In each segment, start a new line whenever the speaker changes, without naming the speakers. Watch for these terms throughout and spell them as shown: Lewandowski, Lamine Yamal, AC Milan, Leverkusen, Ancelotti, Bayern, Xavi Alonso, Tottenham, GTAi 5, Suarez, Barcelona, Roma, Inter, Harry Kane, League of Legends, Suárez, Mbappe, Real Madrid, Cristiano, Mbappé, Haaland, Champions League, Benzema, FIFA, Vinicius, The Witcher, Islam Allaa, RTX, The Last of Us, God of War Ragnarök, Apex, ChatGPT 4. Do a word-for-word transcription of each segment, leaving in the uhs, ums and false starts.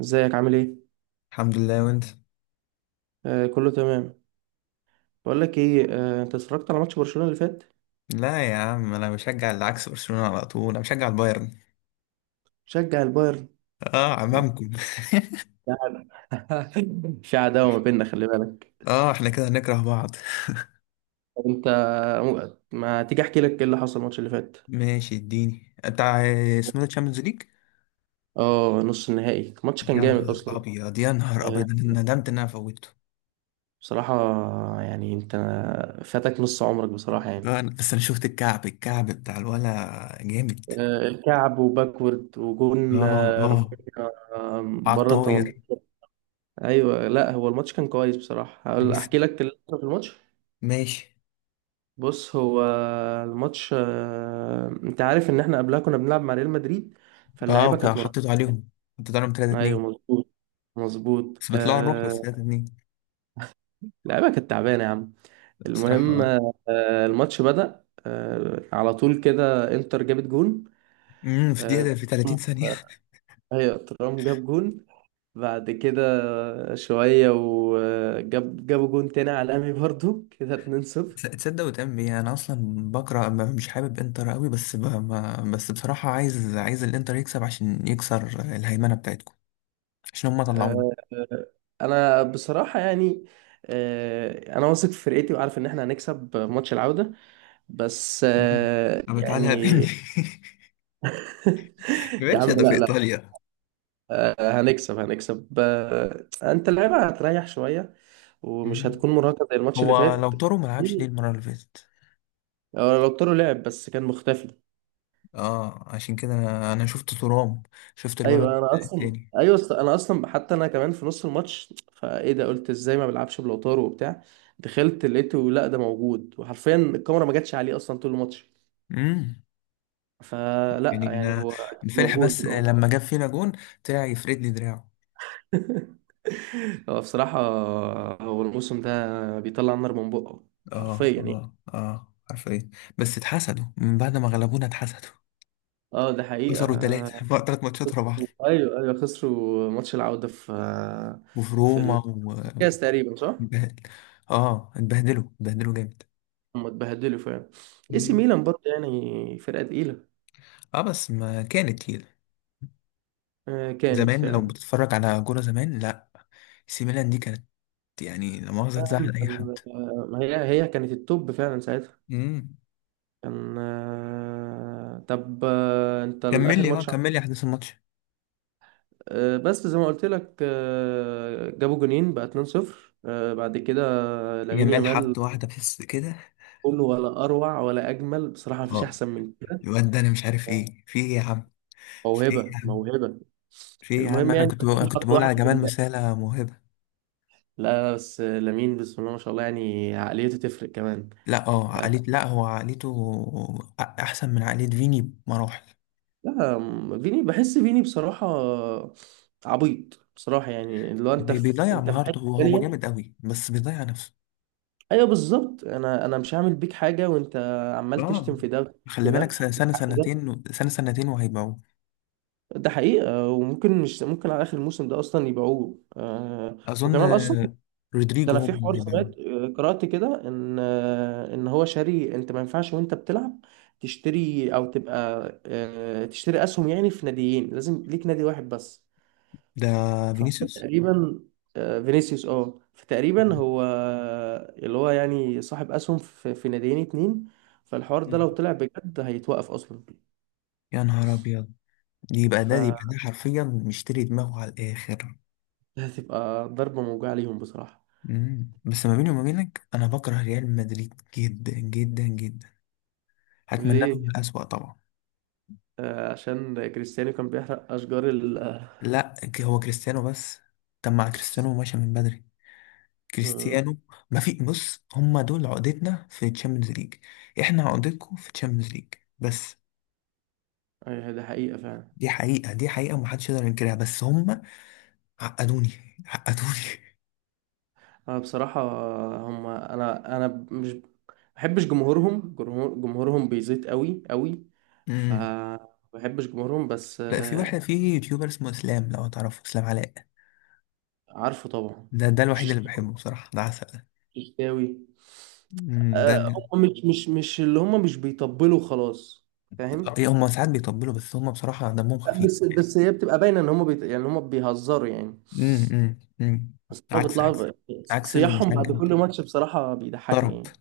ازيك عامل ايه؟
الحمد لله، وانت؟
آه كله تمام. بقول لك ايه، آه انت اتفرجت على ماتش برشلونة اللي فات؟
لا يا عم، انا بشجع اللي عكس برشلونة على طول. انا بشجع البايرن.
شجع البايرن.
اه،
احنا
عمامكم.
في عداوة ما بيننا، خلي بالك.
اه احنا كده هنكره بعض.
طب انت، ما تيجي احكي لك ايه اللي حصل الماتش اللي فات.
ماشي، اديني انت ع- اسمه ده تشامبيونز ليج.
اه، نص النهائي، الماتش كان
يا
جامد
نهار
اصلا.
ابيض، يا نهار
آه
ابيض، انا ندمت ان انا فوتته.
بصراحة يعني، انت فاتك نص عمرك بصراحة يعني.
آه، أنا- بس انا شفت الكعب الكعب بتاع الولا جامد.
آه كعب وباكورد وجون،
اه
آه
اه،
رافينيا، آه
على
بره
الطاير.
ثمانية عشر. ايوه، لا هو الماتش كان كويس بصراحة، هقول-
بس
احكي لك اللي حصل في الماتش.
ماشي.
بص هو الماتش، آه، انت عارف ان احنا قبلها كنا بنلعب مع ريال مدريد
اه،
فاللعيبه
وكان
كانت
حطيته
مرهقه.
عليهم. حطيت عليهم 3
ايوه
2
مظبوط. مظبوط
بس بيطلعوا نروح بس
آه،
تلاتة اتنين.
اللعيبه كانت تعبانه يا عم.
بصراحة،
المهم،
اه،
آه، الماتش بدأ، آه، على طول كده انتر جابت جون.
امم في
آه،
دقيقة، في 30 ثانية.
هي ترام جاب جون. بعد كده شويه وجاب جابوا جون تاني على الامي برضو كده اتنين صفر.
تص- تصدق وتعمل ايه؟ انا اصلا بكره ما- مش حابب انتر قوي، بس ب... ما... بس بصراحه، عايز عايز الانتر يكسب عشان يكسر الهيمنه بتاعتكم. عشان هم
آه،
طلعونا.
آه، آه، انا بصراحه يعني، آه، انا واثق في فرقتي وعارف ان احنا هنكسب ماتش العوده، بس
مم.
آه،
أما تعالى
يعني.
قابلني.
يا
ماشي،
عم
ده في
لا لا،
إيطاليا.
آه، هنكسب هنكسب، آه، انت اللعيبه هتريح شويه ومش
مم.
هتكون مرهقه زي الماتش اللي
هو لو
فات.
طاروا ما لعبش ليه المره اللي فاتت؟
هو لو طاروا لعب بس كان مختفي.
اه، عشان كده انا أنا شفت ترام. شفت الولد
ايوه انا اصلا
التاني.
ايوه أصلا- انا اصلا حتى انا كمان في نص الماتش فايه ده قلت ازاي ما بيلعبش بلوتارو وبتاع. دخلت لقيته لا ده موجود، وحرفيا الكاميرا ما جاتش عليه اصلا طول الماتش.
امم يعني
فلا يعني
أنا،
هو
الفرح
موجود
بس
اه.
لما جاب فينا جون طلع يفرد لي دراعه.
هو بصراحة هو الموسم ده بيطلع النار من بقه حرفيا
اه
يعني.
اه اه، عارفين. بس اتحسدوا، من بعد ما غلبونا اتحسدوا.
اه ده حقيقة.
خسروا ثلاثة ثلاث ماتشات ورا بعض.
ايوه، ايوه، خسروا ماتش العودة في
وفي روما،
في
و
الكاس تقريبا، صح؟
اتبهدل. اه، اتبهدلوا اتبهدلوا جامد.
هم اتبهدلوا فعلا. اي سي
مم.
ميلان برضه يعني فرقة تقيلة.
اه، بس ما كانت كده
آه، كانت
زمان. لو
فعلا.
بتتفرج على كورة زمان، لا. سي ميلان دي كانت، يعني لا مؤاخذة
نعم.
تزعل أي حد.
آه، هي هي كانت التوب فعلا ساعتها.
مم.
كان آه، طب آه، انت
كمل
الاخر
لي، اه
ماتش ع-
كمل لي أحداث الماتش.
آه، بس زي ما قلت لك، آه، جابوا جونين بقى اثنين صفر، آه، بعد كده لامين
يامال
يامال،
حط واحدة في الس- كده.
كله ولا اروع ولا اجمل بصراحه، مفيش
اه،
احسن من كده.
الواد ده أنا مش عارف إيه في إيه يا عم. في إيه
موهبه
يا عم؟
موهبه.
في إيه يا عم؟
المهم
أنا
يعني،
كنت بقول أنا كنت
حط
بقول على
واحده في
جمال،
الجنة.
مسالة موهبة.
لا لا، بس لامين بسم الله ما شاء الله يعني عقليته تفرق كمان.
لا، اه عقلية، لا هو عقليته أ- احسن من عقلية فيني بمراحل.
لا، فيني بحس فيني بصراحة عبيط بصراحة، يعني اللي هو انت
بي-
في
بيضيع
انت في
مهارته،
حتة
هو هو
تانية.
جامد قوي بس بيضيع نفسه.
ايوه بالظبط، انا انا مش هعمل بيك حاجة، وانت عمال
اه،
تشتم في ده، في
خلي بالك،
ده،
سنة سنة
في ده.
سنتين سنة سنتين وهيبيعوه.
ده حقيقة، وممكن مش ممكن على اخر الموسم ده اصلا يبيعوه آه.
اظن،
وكمان اصلا،
آه.
ده
رودريجو
انا
هو
في حوار
اللي هيبيعوه.
سمعت، آه، قرأت كده ان آه ان هو شاري. انت ما ينفعش وانت بتلعب تشتري او تبقى. آه تشتري اسهم يعني في ناديين، لازم ليك نادي واحد بس.
ده فينيسيوس.
فتقريبا، آه، فينيسيوس اه، فتقريبا هو اللي هو يعني صاحب اسهم في في ناديين اتنين. فالحوار ده لو
مم.
طلع بجد هيتوقف اصلا.
يا نهار ابيض. دي يبقى ده دي يبقى ده حرفيا مشتري دماغه على الاخر.
فهتبقى ضربة موجعة ليهم بصراحة.
مم. بس ما بيني وما بينك، انا بكره ريال مدريد جدا جدا جدا. هتمنى
ليه؟
لهم الاسوأ طبعا.
آه، عشان كريستيانو كان بيحرق اشجار ال
لا، هو كريستيانو بس. طب مع كريستيانو ماشي من بدري.
آه،
كريستيانو، ما في، بص هما دول عقدتنا في تشامبيونز ليج. احنا عقدتكم في تشامبيونز ليج. بس
أيوة، ده حقيقة فعلا.
دي حقيقة، دي حقيقة ومحدش يقدر ينكرها، بس هما عقدوني، عقدوني.
انا بصراحة، هم انا انا مش بحبش جمهورهم، جمهور- جمهورهم بيزيد قوي قوي. ف
امم.
بحبش جمهورهم بس
لا، في واحد،
آه،
في يوتيوبر اسمه اسلام، لو تعرفه اسلام علاء.
عارفه طبعا،
ده ده الوحيد اللي
وششتاوي.
بحبه بصراحة، ده عسل.
ششتاوي.
امم ده
آه، هم مش مش مش اللي هم مش بيطبلوا خلاص، فاهم.
إيه، هما ساعات بيطبلوا بس هما بصراحة دمهم
لا،
خفيف.
بس بس هي بتبقى باينه ان هم بيت... يعني هم بيهزروا يعني.
امم امم أمم.
بس هم
عكس عكس
بيطلعوا ب-
عكس
صياحهم
المشجع
بعد كل
بتاعي.
ماتش بصراحه بيضحكني
طرب،
يعني.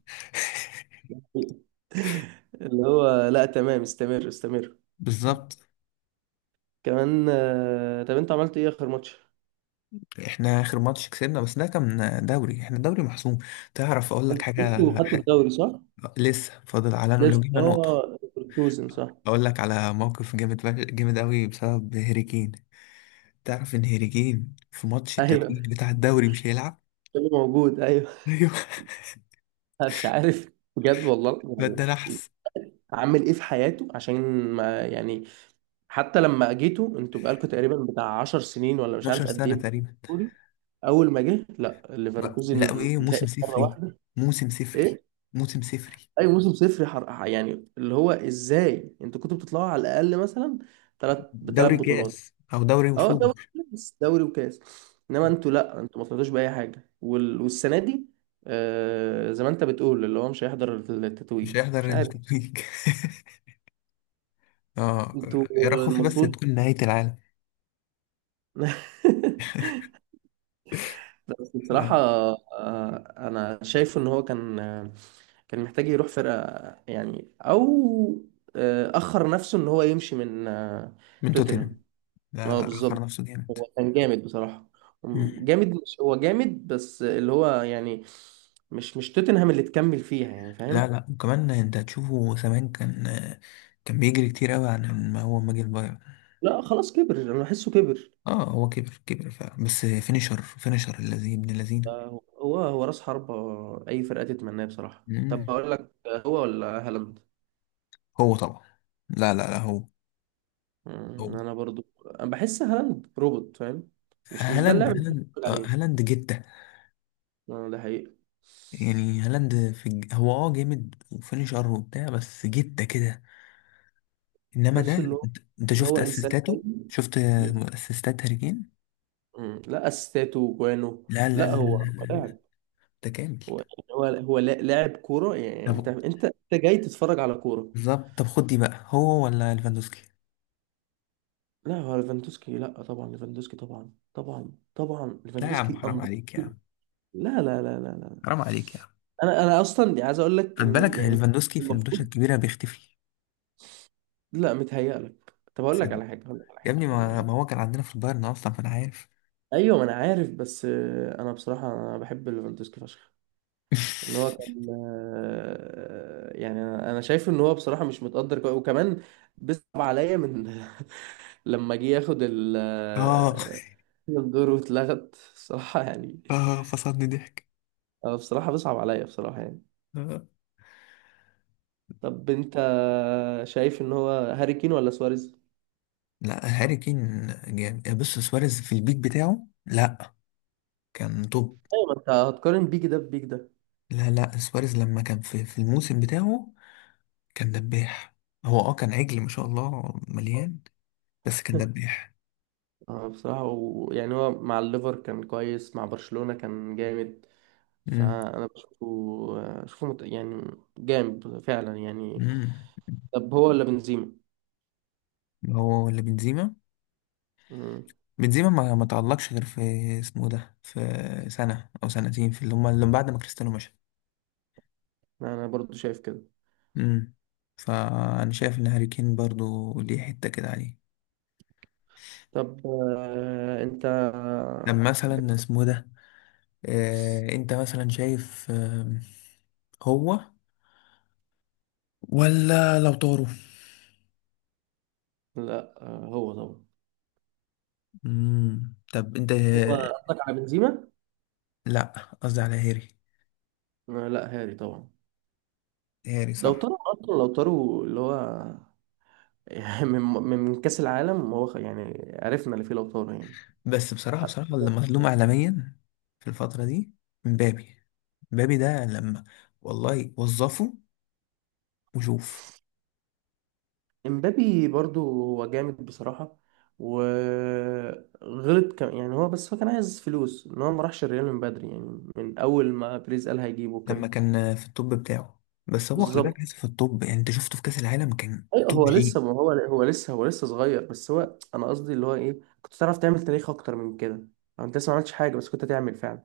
اللي هو لا تمام، استمر استمر.
بالظبط.
كمان آه، طب انت عملت ايه اخر ماتش؟
احنا اخر ماتش كسبنا، بس ده كان دوري، احنا دوري محسوم. تعرف اقول لك
انت لسه
حاجه
وخدت
حاجة.
الدوري، صح؟
لسه فاضل، على لو
لسه
جبنا نقطه.
اه، ليفركوزن صح؟
اقول لك على موقف جامد، فش- جامد قوي بسبب هيري كين. تعرف ان هيري كين في ماتش
ايوه
التتويج بتاع الدوري مش هيلعب.
كله موجود ايوه.
ايوه،
مش عارف، بجد والله
الواد ده
يعني،
نحس.
عامل ايه في حياته عشان ما يعني، حتى لما جيتوا انتوا بقالكوا تقريبا بتاع عشر سنين ولا مش عارف
اتناشر سنة
قد
سنه
ايه.
تقريبا.
بتقول اول ما جه لا
ما- لا،
ليفركوزن
وايه؟
فاق
موسم
مره
صفري،
واحده.
موسم صفري،
ايه،
موسم صفري.
اي موسم صفر حر... يعني اللي هو ازاي انتوا كنتوا بتطلعوا على الاقل مثلا ثلاث بثلاث
دوري كاس
بطولات.
او دوري
اه
وصول.
دوري وكاس، دوري وكاس. انما انتوا، لا انتوا ما طلعتوش باي حاجه وال... والسنه دي، آه زي ما انت بتقول اللي هو مش هيحضر
مش
التتويج
هيحضر
مش عارف.
التتويج. اه،
انتوا
يا رب خوفي بس
المفروض.
تكون نهايه العالم.
بس
آه،
بصراحة، آه، أنا شايفه إن هو كان آه، كان محتاج يروح فرقة يعني، أو آه، أخر نفسه إن هو يمشي من آه،
من توتنهام.
توتنهام.
لا
أه
لا، أخر
بالظبط.
نفسه جامد.
هو كان جامد بصراحة.
مم.
جامد، مش هو جامد بس اللي هو يعني مش مش توتنهام اللي تكمل فيها يعني،
لا
فاهم.
لا، وكمان أنت هتشوفه زمان كان آه، كان بيجري كتير أوي عن ما هو ما جه البايرن.
لا خلاص كبر، أنا بحسه كبر.
اه، هو كبر كبر فعلا، بس فينيشر فينيشر الذي ابن الذين.
آه، هو هو رأس حربة، أي فرقة تتمناه بصراحة. طب
مم.
أقول لك، آه، هو ولا هالاند؟
هو طبعا. لا لا لا، هو هو
مم، انا برضو أنا بحس هالاند روبوت فاهم. مش مش ده
هالاند
اللاعب اللي أنا
هالاند
بتفرج
آه،
عليه.
هالاند جتة.
اه ده حقيقة.
يعني هالاند في الج... هو اه جامد وفينيشر وبتاع، بس جتة كده. انما ده،
بحس ان هو
انت أنت شفت
هو انسان
اسيستاته.
حلو.
شفت
بي-
اسيستات هاري كين.
مم، لا اسيستاته وجوانه.
لا لا
لا
لا لا،
هو هو
لا، لا،
لاعب،
ده كامل.
هو يعني هو هو لا- لاعب كورة يعني، انت
طب
انت انت جاي تتفرج على كورة.
بالظبط، طب خد دي بقى، هو ولا ليفاندوسكي؟
لا هو ليفاندوسكي، لا طبعا ليفاندوسكي، طبعا طبعا طبعا
لا يا عم،
ليفاندوسكي
حرام
أندر.
عليك يا عم.
لا لا لا لا لا.
حرام عليك يا عم.
انا انا اصلا يعني عايز اقول لك
خد
ان
بالك
يعني
ليفاندوسكي في المدوشة
المفروض.
الكبيرة بيختفي.
لا متهيألك، طب أقول
صدق.
لك على حاجة، أقول لك على
يا
حاجة،
ابني،
أقول لك على
ما, ما
حاجة.
هو كان عندنا في البايرن أصلا فأنا عارف.
أيوة ما أنا عارف، بس آه، أنا بصراحة أنا بحب ليفاندوسكي فشخ. إن هو كان آه، يعني أنا أنا شايف إن هو بصراحة مش متقدر كوي. وكمان بيصعب عليا من لما جه ياخد ال
آه
آه، الدور واتلغت بصراحة يعني.
آه، فصلني ضحك.
آه، بصراحة بيصعب عليا بصراحة يعني.
آه.
طب أنت شايف إن هو هاري كين ولا سواريز؟
لا، هاري كين جامد. بص، سواريز في البيك بتاعه، لا كان توب.
أيوة ما أنت هتقارن بيك ده ببيك ده.
لا لا، سواريز لما كان في, في الموسم بتاعه كان دباح. هو اه كان عجل ما شاء الله مليان، بس كان دباح.
اه بصراحة، ويعني هو مع الليفر كان كويس، مع برشلونة كان جامد.
مم.
فأنا بشوفه أشوفه مت... يعني جامد فعلا يعني.
مم.
طب هو ولا بنزيما؟
هو ولا بنزيما؟
مم.
بنزيما ما ما تعلقش غير في اسمه ده، في سنة أو سنتين، في اللي هما اللي بعد ما كريستيانو مشى.
أنا برضو شايف كده.
امم فأنا شايف إن هاري كين برضه ليه حتة كده عليه.
طب آه، أنت
طب مثلا
بت...
اسمه ده، آه أنت مثلا شايف، آه هو ولا لو طاروا؟
لا آه، هو طبعا.
امم طب أنت،
هو قصدك على بنزيما؟
لا، قصدي على هاري.
آه، لا هاري طبعا.
هاري
لو
صح.
طاروا أصلا، لو طاروا اللي هو من من كأس العالم هو خ- يعني عرفنا اللي فيه لو طاروا يعني.
بس بصراحة، بصراحة اللي مظلوم إعلاميا في الفترة دي مبابي. مبابي ده لما، والله وظفه وشوف.
امبابي برضو هو جامد بصراحة. وغلط كم يعني هو، بس هو كان عايز فلوس ان هو ما راحش الريال من بدري يعني، من اول ما بريز قال هيجيبه
لما
كده.
كان في الطب بتاعه، بس هو خلي
بالظبط.
بالك لسه في الطب، يعني انت شفته في كأس العالم كان
ايوه
توب
هو
جي.
لسه، ما هو هو لسه هو لسه صغير، بس هو انا قصدي اللي هو ايه، كنت تعرف تعمل تاريخ اكتر من كده، او انت لسه ما عملتش حاجة بس كنت تعمل فعلا.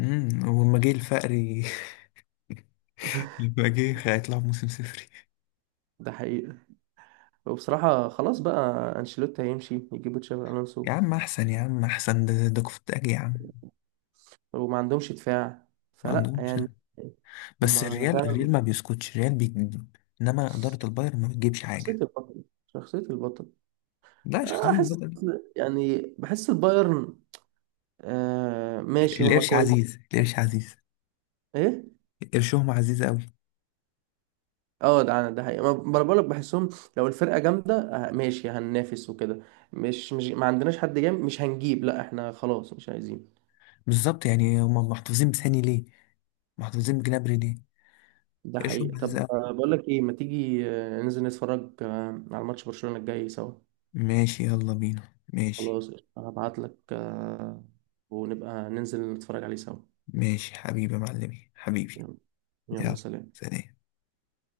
امم ولما جه الفقري. لما جه هيطلعوا موسم صفري.
ده حقيقي. وبصراحة خلاص بقى، انشيلوتي هيمشي يجيبوا تشابي
يا
الونسو
عم احسن، يا عم احسن، ده ده كفتاجي يا عم.
وما عندهمش دفاع،
ما
فلا
عندهمش
يعني.
ده. بس
هما
الريال،
فعلا
الريال ما بيسكتش، الريال بيجيب. انما إدارة البايرن ما بتجيبش
شخصية
حاجة.
البطل، شخصية البطل.
لا، شخصية
آه، احس
البطل.
يعني بحس البايرن آه ماشي هما
القرش
كويس.
عزيز، القرش عزيز.
ايه.
قرشهم عزيز قوي.
اه ده انا ده حقيقة، ما ما انا بقولك بحسهم لو الفرقة جامدة آه ماشي هننافس وكده، مش مش ما عندناش حد جامد مش هنجيب، لا احنا خلاص مش عايزين.
بالظبط، يعني هم محتفظين بثاني ليه؟ محتفظين بجنابري ليه؟
ده
قرشهم
حقيقة.
عزيز
طب
قوي.
آه بقولك ايه، ما تيجي آه ننزل نتفرج آه على ماتش برشلونة الجاي سوا؟
ماشي، يلا بينا، ماشي.
خلاص، هبعتلك آه، ونبقى ننزل نتفرج عليه سوا.
ماشي حبيبي، يا معلمي حبيبي.
يلا، يلا
يلا،
سلام.
سلام.